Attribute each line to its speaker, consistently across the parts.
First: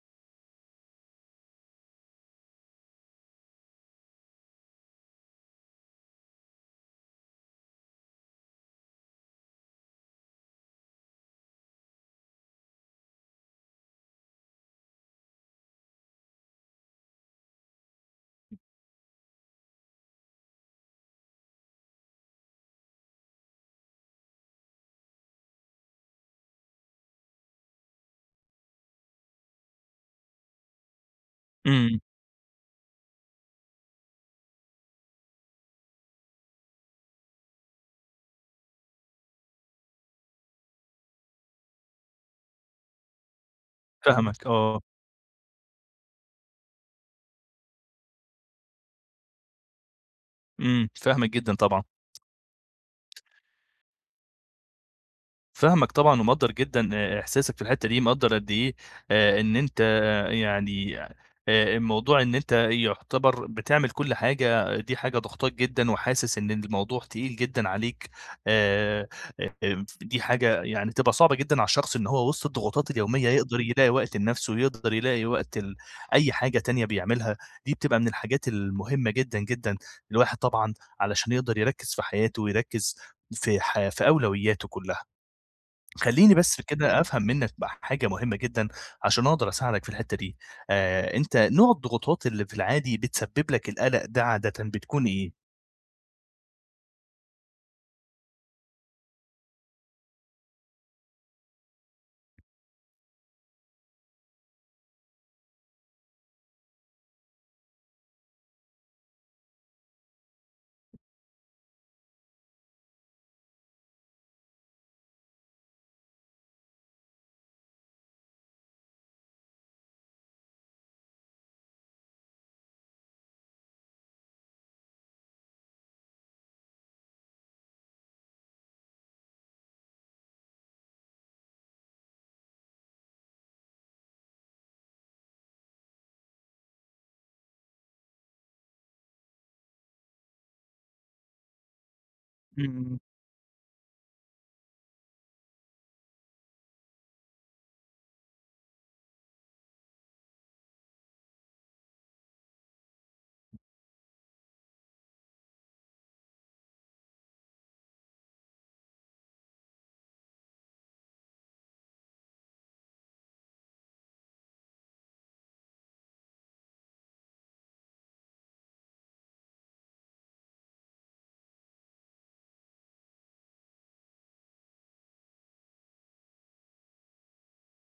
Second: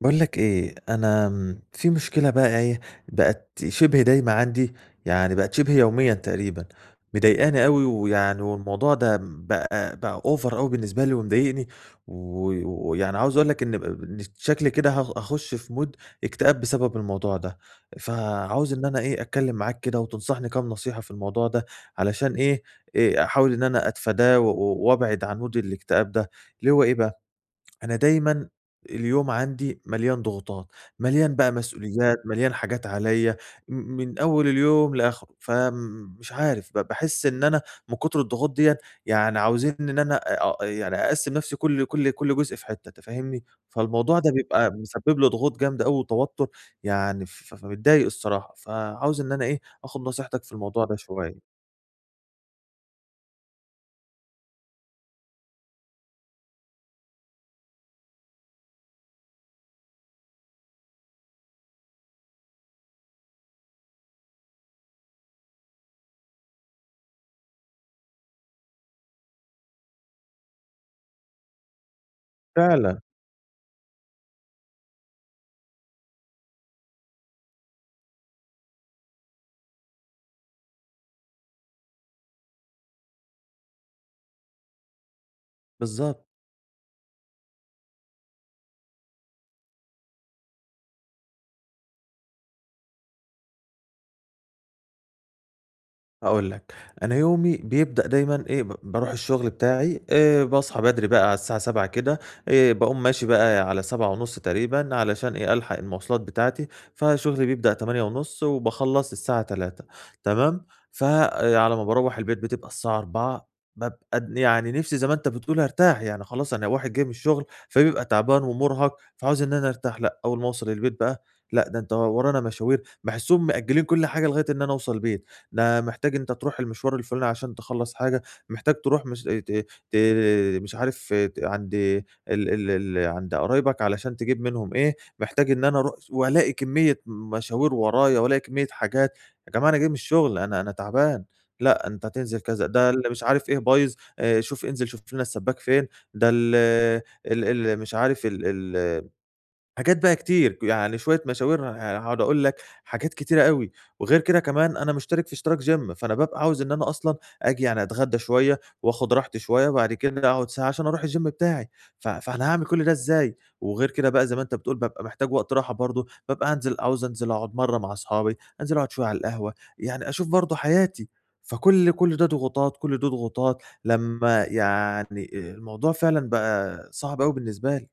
Speaker 1: باقول لك إيه، أنا في مشكلة بقى إيه، بقت شِبه دايمة عندي، يعني بقت شِبه يوميًا تقريبًا، مضايقاني أوي ويعني والموضوع ده بقى over أوي بالنسبة لي ومضايقني، و ويعني عاوز أقول لك إن شكلي كده هاخُش في mood اكتئاب بسبب الموضوع ده، فعاوز إن أنا إيه، أتكلّم معاك كده وتنصحني كام نصيحة في الموضوع ده علشان إيه، أحاول إن أنا أتفاداه وأبعد عن mood الاكتئاب ده، اللي هو إيه بقى. أنا دايمًا اليوم عندي مليان ضغوطات، مليان بقى
Speaker 2: إمم،
Speaker 1: مسؤوليات، مليان حاجات عليّا، من أول اليوم لآخره، فمش عارف باحس إن أنا من كتر الضغوط ديًّا يعني عاوزين إن أنا يعني أقسّم نفسي كل جزء في حتّة أنت فاهمني، فالموضوع ده
Speaker 2: فاهمك
Speaker 1: بيبقى
Speaker 2: آه.
Speaker 1: مسبب لي ضغوط جامدة أوي وتوتر، يعني فمتضايق الصراحة، فعاوز إن أنا إيه، آخد نصيحتك في الموضوع ده
Speaker 2: فاهمك
Speaker 1: شوية.
Speaker 2: جدًا طبعًا. فاهمك طبعًا ومقدّر جدًا إحساسك في الحتّة دي، مقدّر قد إيه إن أنت آه، يعني الموضوع إن أنت يُعتبر بتعمل كل حاجة، دي حاجة ضاغطاك جدًا وحاسس إن الموضوع تقيل جدًا عليك. آآ دي حاجة يعني تبقى صعبة جدًا على الشخص إن هو وسط الضغوطات
Speaker 1: فعلًا.
Speaker 2: اليومية يقدر يلاقي وقت لنَفْسه، يقدر يلاقي وقت ل أي حاجة تانية بيعملها، دي بتبقى من الحاجات المهمة جدًا، جدًا. الواحد طبعًا علشان يقدر يركّز في حياته ويركّز في أولوياته كلّها.
Speaker 1: بالضبط.
Speaker 2: خلّيني بس كده أفهم منّك بقى حاجة مهمة جدًا عشان أقدر أساعدك في الحتّة دي. أنت نوع الضغوطات اللي في العادي بتسبب لك القلق ده عادةً بتكون إيه؟
Speaker 1: هاقول لك، أنا يومي بيبدأ دايمًا إيه، باروح الشغل بتاعي، باصحى بدري بقى على الساعة 07:00 كده، باقوم ماشي بقى على 07:30 تقريبًا علشان إيه، ألحق المواصلات بتاعتي، فشغلي بيبدأ 08:30 وباخلّص الساعة 15:00 تمام، فعلى ما باروّح البيت بتبقى الساعة 16:00، بابقى يعني نِفْسي زي ما أنت بتقول أرتاح، يعني خلاص أنا واحد جاي من الشغل فبيبقى تعبان ومُرهَق، فعاوز إن أنا أرتاح، لأ، أول ما أوصل البيت بقى لأ، ده أنت ورانا مشاوير، باحسّهم مأجّلين كل حاجة لغاية إن أنا أوصل البيت. ده محتاج أنت تروح المشوار الفُلاني عشان تخلّص حاجة، محتاج تروح ت مش عارف عند ال ال ال عند قرايبك علشان تجيب منهم إيه، محتاج إن أنا أروح وألاقي كمية مشاوير ورايا وألاقي كمية حاجات، يا جماعة أنا جاي من الشغل أنا تعبان، لأ أنت هتنزل كذا، ده اللي مش عارف إيه بايظ، شوف انزل شوف لنا السباك فين، ده ال ال ال مش عارف ال ال حاجات بقى كتير، يعني شوية مشاوير هاقعد أقول لك حاجات كتيرة أوي. وغير كده كمان أنا مشترك في اشتراك gym فأنا بابقى عاوز إن أنا أصلًا آجي يعني أتغدى شوية وآخد راحتي شوية، وبعد كده أقعد ساعة عشان أروح الgym بتاعي، فأنا هاعمل كل ده إزاي؟ وغير كده بقى زي ما أنت بتقول بابقى محتاج وقت راحة برضه، بابقى هانزل عاوز أنزل أقعد مرة مع أصحابي، أنزل أقعد شوية على القهوة، يعني أشوف برضه حياتي، فكل ده ضغوطات، كل ده ضغوطات، لمّا يعني الموضوع فعلًا بقى صعب أوي بالنسبة لي.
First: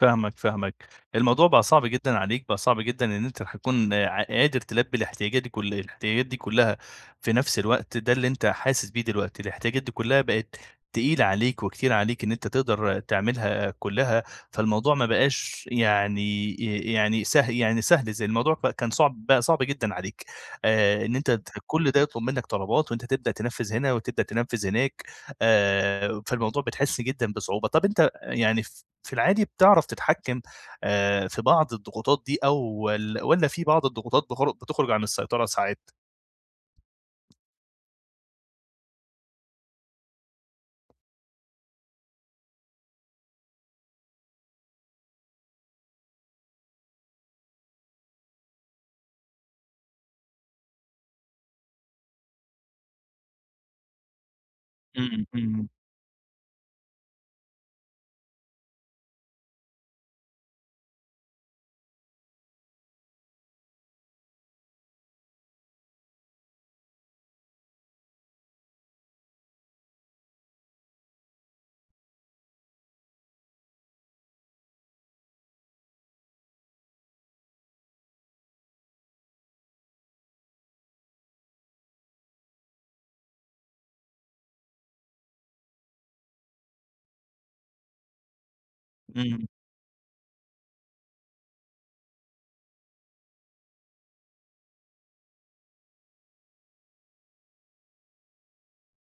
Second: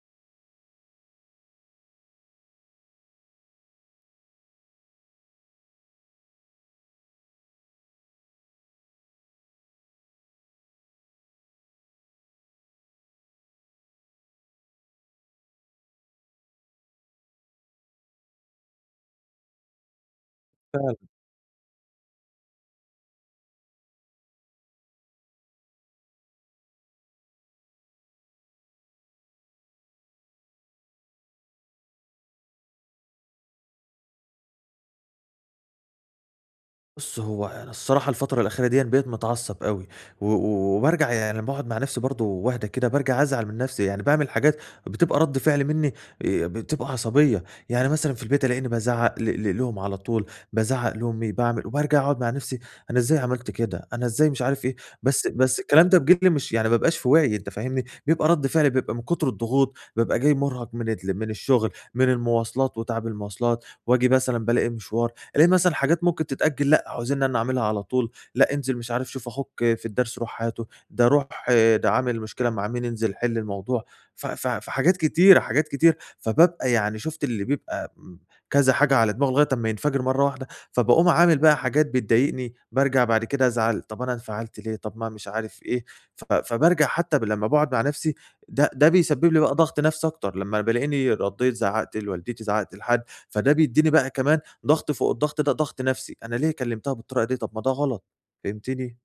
Speaker 2: فاهمك. الموضوع بقى صعب جدًا عليك، بقى صعب جدًا إن أنت هتكون قادر تلبّي الاحتياجات دي، كل الاحتياجات دي كلّها في نفس الوقت، ده اللي أنت حاسس بيه دلوقتي. الاحتياجات دي كلّها بقت تقيلة عليك وكتير عليك إن أنت تقدر تعملها كلّها، فالموضوع ما بقاش يعني ي يعني سه يعني سهل، زي الموضوع بقى كان صعب، بقى صعب جدًا عليك. إن أنت كل ده يطلب منّك طلبات وأنت تبدأ تنفّذ هنا وتبدأ تنفّذ هناك، فالموضوع بتحس جدًا بصعوبة. طَب أنت يعني في العادي بتعرف تتحكم في بعض الضغوطات دي، أو ول والّا في بعض الضغوطات بتخرج عن السيطرة ساعات؟
Speaker 1: بُص، هو أنا الصراحة الفترة الأخيرة ديًّا بقيت متعصب أوي، و و وبارجع يعني لمّا باقعد مع نفسي برضه واهدى كده، بارجع أزعل من نفسي، يعني باعمل حاجات بتبقى رد فعل مني، بتبقى عصبية، يعني مثلًا في البيت ألاقيني بازعق ل ل لهم على طول، بازعق لأمي، باعمل وبارجع أقعد مع نفسي، أنا إزاي عملت كده، أنا إزاي مش عارف إيه. بس
Speaker 2: إمم،
Speaker 1: بس
Speaker 2: إمم،
Speaker 1: الكلام ده بجيل مش يعني ما بابقاش في وعيي أنت فاهمني، بيبقى رد فعلي بيبقى من كتر الضغوط، بابقى جاي مرهق من الشغل، من المواصلات وتعب المواصلات، وآجي مثلًا بالاقي مشوار، ألاقي مثلًا حاجات ممكن تتأجل، لأ عاوزينّي أنا أعملها على طول، لأ انزل مش عارف شوف أخوك في الدرس روح هاته، ده روح آه، ده عامل مشكلة مع مين انزل حل الموضوع، ف ف فحاجات كتيرة، حاجات كتير، فبابقى يعني شُفت اللي بيبقى كذا حاجة على دماغه لغاية أمّا ينفجر مرّة واحدة، فباقوم عامل بقى حاجات بتضايقني، بارجع بعد كده أزعل، طَب أنا انفعلت ليه، طَب ما مش عارف إيه، فبارجع حتى لمّا باقعد مع نَفْسي، ده بيسبب لي
Speaker 2: إمم.
Speaker 1: بقى ضغط نَفْسي أكتر، لمّا بالاقيني ردّيت زعّقت لوالدتي، زعّقت لحد، فده بيدّيني بقى كمان ضغط فوق الضغط، ده ضغط نفسي، أنا ليه كلمتها بالطريقة دي؟ طب ما ده غلط، فهمتني؟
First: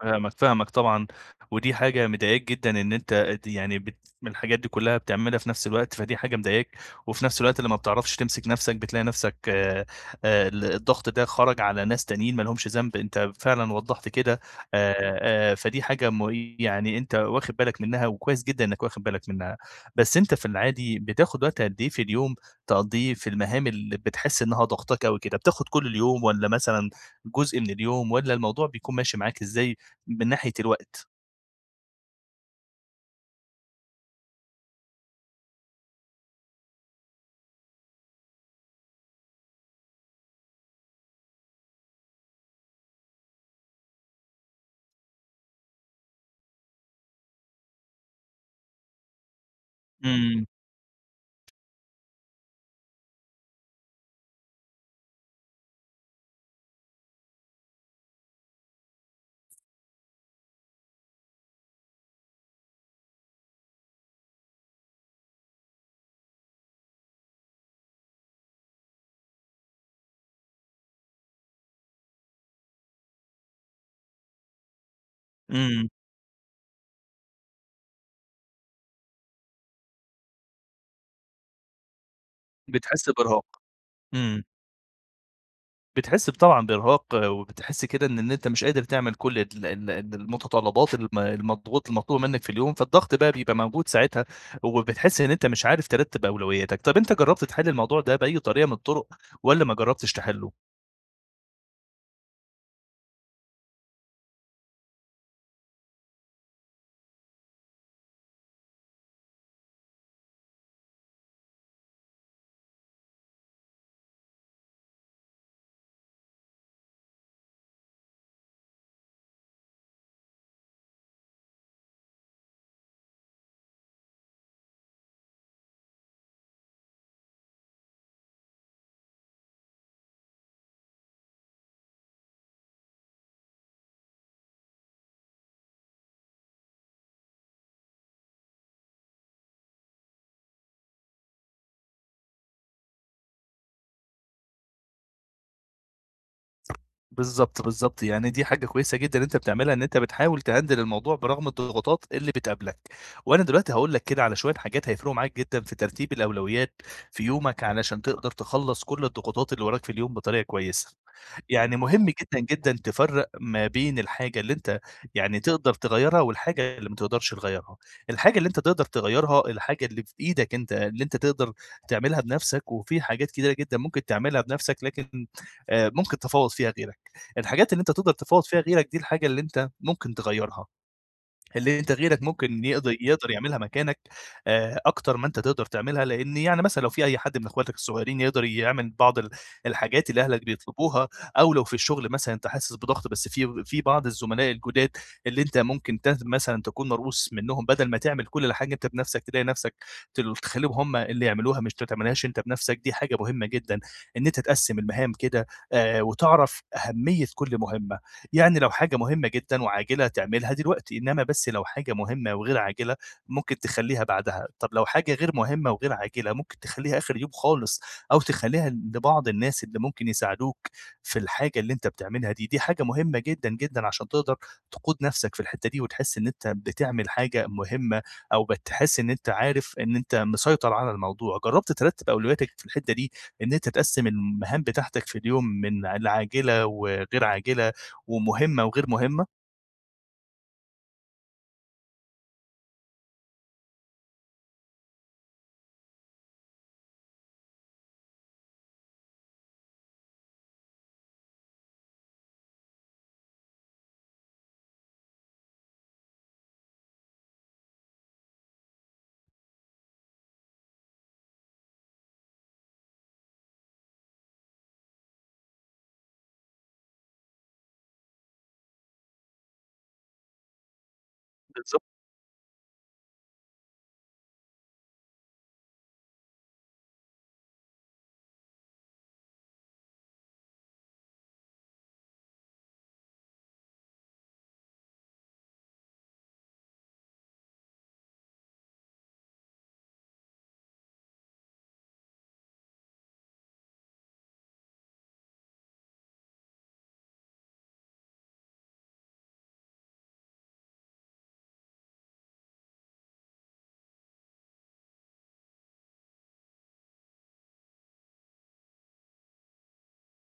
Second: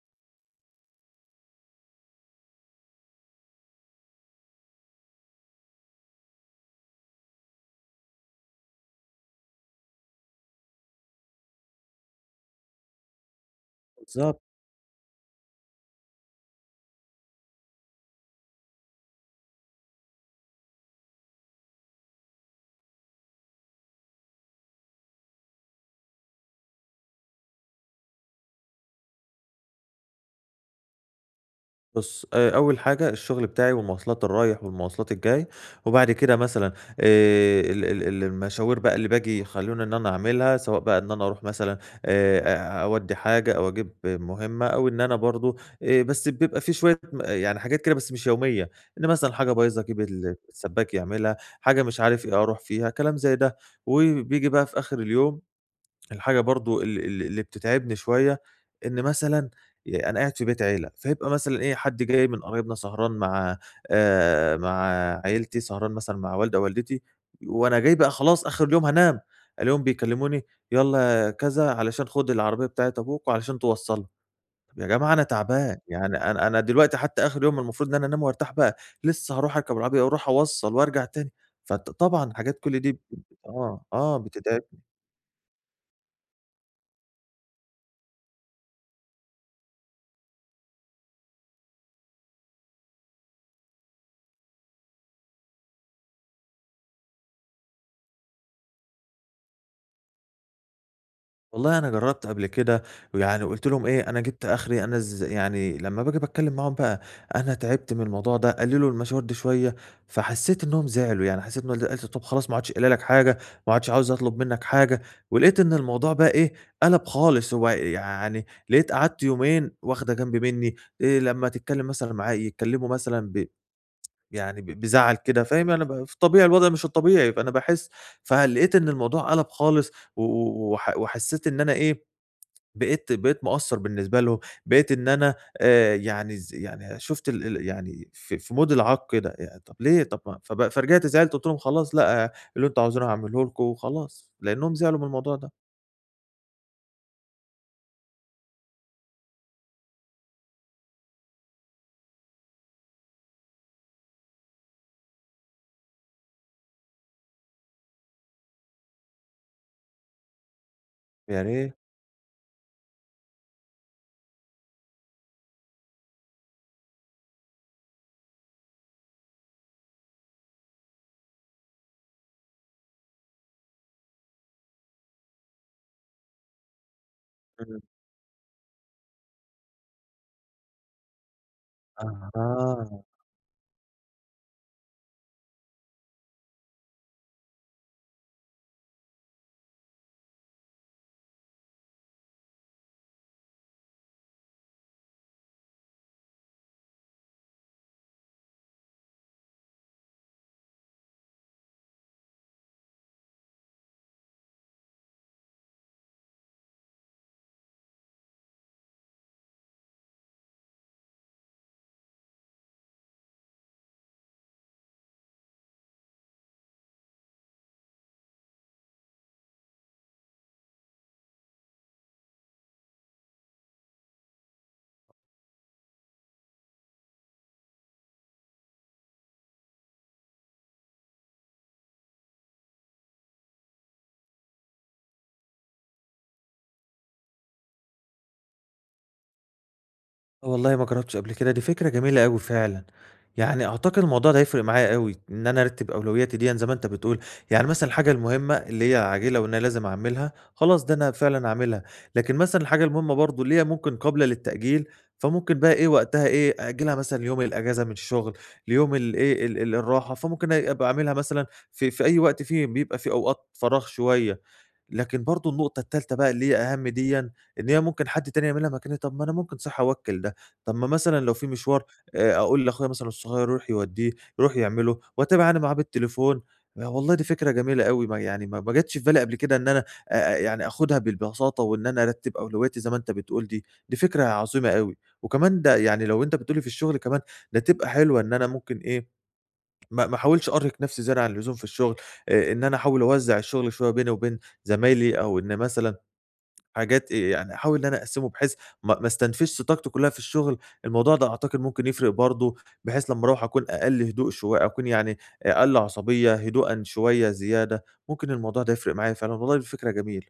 Speaker 2: فاهمك طبعًا. ودي حاجة مضايقاك جدًا إن أنت د يعني بت من الحاجات دي كلّها بتعملها في نفس الوقت، فدي حاجة مضايقاك. وفي نفس الوقت لمّا بتعرفش تمسك نفسك بتلاقي نفسك، ال الضغط ده خرج على ناس تانيين ما لهمش ذنب، أنت فعلًا وضّحت
Speaker 1: بالضبط.
Speaker 2: كده. آآ، فدي حاجة يعني أنت واخد بالك منها وكويس جدًا إنك واخد بالك منها. بس أنت في العادي بتاخد وقت قد إيه في اليوم تقضّيه في المهام اللي بتحس إنها ضاغطاك أوي كده؟ بتاخد كل اليوم، والّا مثلًا جزء من اليوم، والّا الموضوع بيكون ماشي معاك إزاي؟ من ناحية الوقت.
Speaker 1: بُص، أول حاجة الشغل بتاعي والمواصلات الرايح والمواصلات الجاي، وبعد كده مثلًا، ال ال ال المشاوير بقى اللي باجي يخلّوني إن أنا أعملها، سواء بقى إن أنا أروح مثلًا، أودّي حاجة أو أجيب مهمة أو إن أنا برضه بس بيبقى في شوية يعني حاجات كده بس مش يومية، إن مثلًا حاجة بايظة أجيب
Speaker 2: إمم،
Speaker 1: السباك يعملها، حاجة مش عارف إيه أروح فيها، كلام زي ده، وبييجي بقى في آخر اليوم الحاجة برضه ال ال اللي بتتعبني شوية، إن مثلًا أنا قاعد في بيت عيلة، فيبقى مثلًا إيه، حد جاي من قرايبنا سهران مع مع عيلتي، سهران مثلًا مع والدة والدتي، وأنا جاي بقى خلاص آخر اليوم هانام، ألاقيهم بيكلموني: "يالّا كذا علشان خد العربية بتاعة أبوك وعلشان توصّلها." طب يا جماعة أنا تعبان،
Speaker 2: إمم،
Speaker 1: يعني أنا دلوقتي حتى آخر يوم المفروض إن أنا أنام وأرتاح بقى، لسه هاروح أركب العربية وأروح أوصّل وأرجع تاني، طبعًا حاجات كل دي
Speaker 2: بتحس بإرهاق.
Speaker 1: آه، آه
Speaker 2: إمم،
Speaker 1: بتتعبني.
Speaker 2: بتحس طبعًا بإرهاق، وبتحس كده إن أنت مش قادر تعمل كل ال ال ال المتطلبات المطلوبة منك في اليوم، فالضغط بقى بيبقى موجود ساعتها، وبتحس إن أنت مش عارف ترتب أولوياتك. طب أنت جربت تحل الموضوع ده بأي طريقة من الطرق، والّا ما جربتش تحله؟
Speaker 1: والله أنا جرّبت قبل كده، ويعني قُلت لهم إيه، أنا جِبت آخري، أنا يعني لمّا باجي باتكلّم معاهم بقى، أنا تعبت من الموضوع ده، قلّلوا المشاوير دي شوية، فحسّيت إنّهم زعلوا، يعني حسّيت إن والدتي قالت لي: "طَب خلاص ما عادش قايله لك حاجة، ما عادش عاوزة أطلب منّك حاجة." ولقيت إن الموضوع بقى إيه، قَلَب خالص، هو يعني لقيت قعدت يومين واخدة جنب منّي، لمّا تتكلّم مثلًا معايا يتكلّموا مثلًا يعني بزعل كده فاهم، أنا في طبيعي الوضع مش الطبيعي، فأنا باحس، فلقيت إن الموضوع قَلَب خالص و و وح وحسّيت إن أنا إيه، بقيت مقصّر بالنسبة لهم، بقيت إن أنا، يعني يعني شُفت ال ال يعني في مود العاق كده، طَب ليه؟ طَب ما فرجعت زعلت قُلت لهم خلاص لأ، آه، اللي أنتم عاوزينه هاعمله لكم وخلاص، لإنّهم زعلوا من الموضوع ده.
Speaker 2: بالظبط، يعني دي حاجه كويسه جدا انت بتعملها، ان انت بتحاول تهندل الموضوع برغم الضغوطات اللي بتقابلك. وانا دلوقتي هقول لك كده على شويه حاجات هيفرقوا معاك جدا في ترتيب الاولويات في يومك، علشان تقدر تخلص كل الضغوطات اللي وراك في اليوم بطريقه كويسه.
Speaker 1: يا ريت.
Speaker 2: يعني مهم جدًا، جدًا تفرّق ما بين الحاجة اللي أنت يعني تقدر تغيّرها، والحاجة اللي ما تقدرش تغيّرها. الحاجة اللي أنت تقدر تغيّرها الحاجة اللي في إيدك أنت، اللي أنت تقدر تعملها بنَفْسك. وفي حاجات كتيرة جدًا ممكن تعملها بنَفْسك، لكن ممكن تفاوض فيها غيرك. الحاجات
Speaker 1: إمم.
Speaker 2: اللي أنت تقدر تفاوض فيها غيرك دي الحاجة اللي أنت ممكن تغيّرها. اللي أنت غيرك ممكن يقدر
Speaker 1: أها.
Speaker 2: يقدر يعملها مكانك، أكتر ما أنت تقدر تعملها. لإن يعني مثلًا لو في أي حد من أخواتك الصغيرين يقدر يعمل بعض الحاجات اللي أهلك بيطلبوها، أو لو في الشغل مثلًا أنت حاسس بضغط، بس في بعض الزملاء الجداد اللي أنت ممكن مثلًا تكون مرؤوس منهم، بدل ما تعمل كل الحاجة أنت بنفسك، تلاقي نفسك تخليهم هم اللي يعملوها، مش ما تعملهاش أنت بنفسك. دي حاجة مهمة جدًا إن أنت تقسّم المهام كده، وتعرف أهمية كل مهمة. يعني لو حاجة مهمة جدًا وعاجلة تعملها دلوقتي، إنما بس لو حاجة مهمة وغير عاجلة ممكن تخلّيها بعدها. طب لو حاجة غير مهمة وغير عاجلة ممكن تخلّيها آخر يوم خالص، أو تخلّيها لبعض الناس اللي ممكن يساعدوك في الحاجة اللي أنت بتعملها دي. دي حاجة مهمة جدًا، جدًا عشان تقدر تقود نفسك في الحتّة دي، وتحس إن أنت بتعمل حاجة مهمة، أو بتحس إن أنت عارف إن أنت مسيطر على الموضوع. جرّبت ترتّب أولوياتك في الحتّة دي، إن أنت تقسّم المهام بتاعتك في اليوم من العاجلة وغير عاجلة؟ ومهمة وغير مهمة؟
Speaker 1: والله ما جربتش قبل كده، دي فكرة جميلة أوي فعلًا، يعني أعتقد الموضوع ده هيفرق معايا أوي، إن أنا أرتب أولوياتي ديًا زي ما أنت بتقول، يعني مثلًا الحاجة المهمة اللي هي عاجلة وإن أنا لازم أعملها، خلاص ده أنا فعلًا هاعملها، لكن مثلًا الحاجة المهمة برضه اللي هي ممكن قابلة للتأجيل، فممكن بقى إيه وقتها إيه أأجلها مثلًا ليوم الأجازة من الشغل، ليوم الإيه ال ال الراحة، فممكن أبقى أعملها مثلًا في أي وقت فيه بيبقى فيه أوقات فراغ شوية، لكن برضه النقطة التالتة بقى اللي هي أهم ديًا، إن هي ممكن حد تاني يعملها مكاني، طب ما أنا ممكن صح أوكّل ده، طب ما مثلًا لو في
Speaker 2: بالضبط،
Speaker 1: مشوار، أقول لأخويا مثلًا الصغير يروح يوديه، يروح يعمله، وأتابع أنا معاه بالتليفون. آه، والله دي فكرة جميلة أوي، ما يعني ما جاتش في بالي قبل كده إن أنا، يعني آخدها بالبساطة وإن أنا أرتّب أولوياتي زي ما أنت بتقول دي، دي فكرة عظيمة أوي، وكمان ده يعني لو أنت بتقول لي في الشغل كمان، ده تبقى حلوة إن أنا ممكن إيه ما احاولش أرهق نفسي زيادة عن اللزوم في الشغل، إن أنا أحاول أوزّع الشغل شوية بيني وبين زمايلي، أو إن مثلًا حاجات يعني أحاول إن أنا أقسّمه بحيث ما استنفذش طاقتي كلّها في الشغل، الموضوع ده أعتقد ممكن يفرق برضه، بحيث لمّا أروّح أكون أقل هدوء شوية أكون يعني أقل عصبية، هدوءًا شوية زيادة، ممكن الموضوع ده يفرق معايا فعلًا، والله دي فكرة جميلة.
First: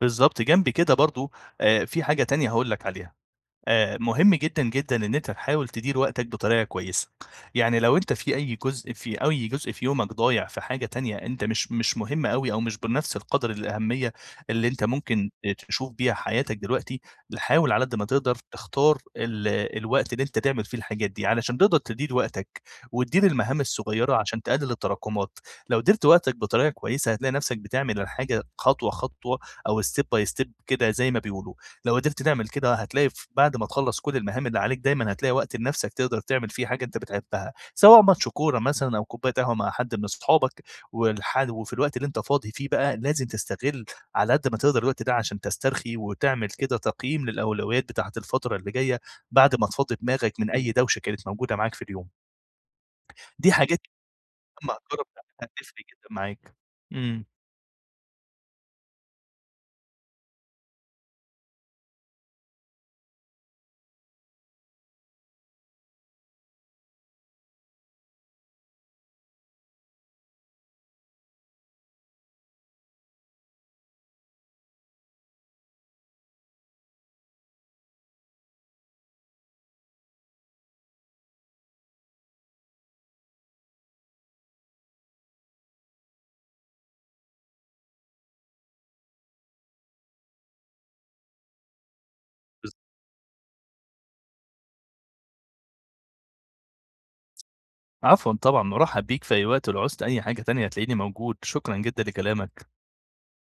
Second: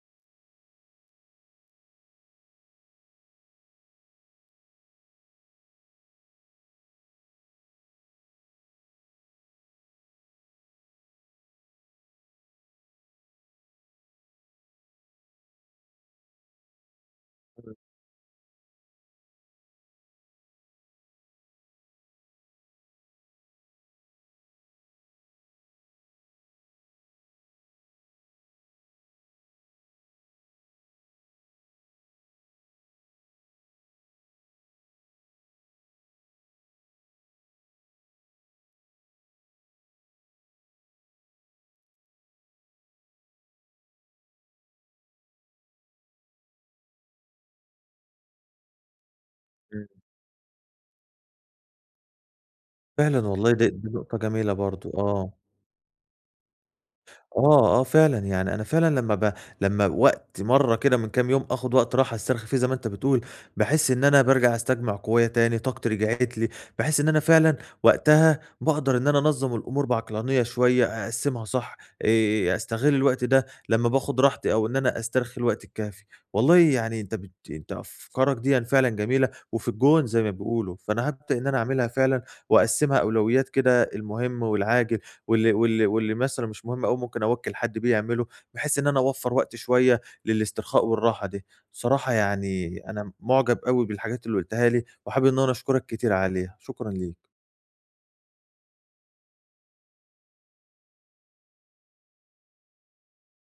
Speaker 2: بالضبط، جنب كده برضه في حاجة تانية هاقول لك عليها. مهم جدًا، جدًا إن أنت تحاول تدير وقتك بطريقة كويسة. يعني لو أنت في أي جزء، في أي جزء في يومك ضايع في حاجة تانية أنت مش مهم أوي، أو مش بنفس القدر الأهمية اللي أنت ممكن تشوف بيها حياتك دلوقتي، حاول على قد ما تقدر تختار الوقت اللي أنت تعمل فيه الحاجات دي، علشان تقدر تدير وقتك وتدير المهام الصغيرة عشان تقلل التراكمات. لو دِرت وقتك بطريقة كويسة هتلاقي نفسك بتعمل الحاجة خطوة، خطوة، أو step by step كده زي ما بيقولوا. لو قدرت تعمل كده هتلاقي بعد ما تخلّص كل المهام اللي عليك دايمًا هتلاقي وقت لنَفْسك تقدر تعمل فيه حاجة أنت بتحبها، سواء ماتش كورة مثلًا أو كوباية قهوة مع حد من أصحابك. والح وفي الوقت اللي أنت فاضي فيه بقى لازم تستغل على قد ما تقدر الوقت ده، عشان تسترخي وتعمل كده تقييم للأولويات بتاعة الفترة اللي جاية، بعد ما تفضّي
Speaker 1: إمم.
Speaker 2: دماغك من أي دوشة كانت موجودة معاك في اليوم.
Speaker 1: فعلًا والله
Speaker 2: دي
Speaker 1: دي
Speaker 2: حاجات
Speaker 1: دي نقطة جميلة
Speaker 2: لمّا
Speaker 1: برضه،
Speaker 2: هتجرّب تعملها
Speaker 1: آه.
Speaker 2: هتفرق جدًا معاك. إمم،
Speaker 1: آه، آه فعلًا، يعني أنا فعلًا لمّا وقت مرّة كده من كام يوم آخُد وقت راحة أسترخي فيه زي ما أنت بتقول، باحس إن أنا بارجع أستجمع قوايا تاني، طاقتي رجعت لي، باحس إن أنا فعلًا وقتها باقدر إن أنا أنظّم الأمور بعقلانية شوية، أقسّمها صح، أستغِل الوقت ده لمّا باخُد راحتي أو إن أنا أسترخي الوقت الكافي. والله يعني أنت أفكارك ديًا فعلًا جميلة وفي الجون زي ما بيقولوا، فأنا هابدأ إن أنا أعملها فعلًا وأقسّمها أولويات كده، المهم والعاجل واللي مثلًا مش مهم أوي ممكن أوكّل حد بيه يعمله، بحيث إن أنا أوفّر وقت شوية للاسترخاء والراحة دي. بصراحة
Speaker 2: بالض
Speaker 1: يعني أنا معجب أوي بالحاجات اللي قُلتها لي، وحابب إن أنا أشكرك كتير عليها، شكرًا ليك.
Speaker 2: عفوًا طبعًا، مُرحّب بيك في أي وقت، ولو عُزت أي حاجة تانية هتلاقيني موجود، شكرًا جدًا لكلامك.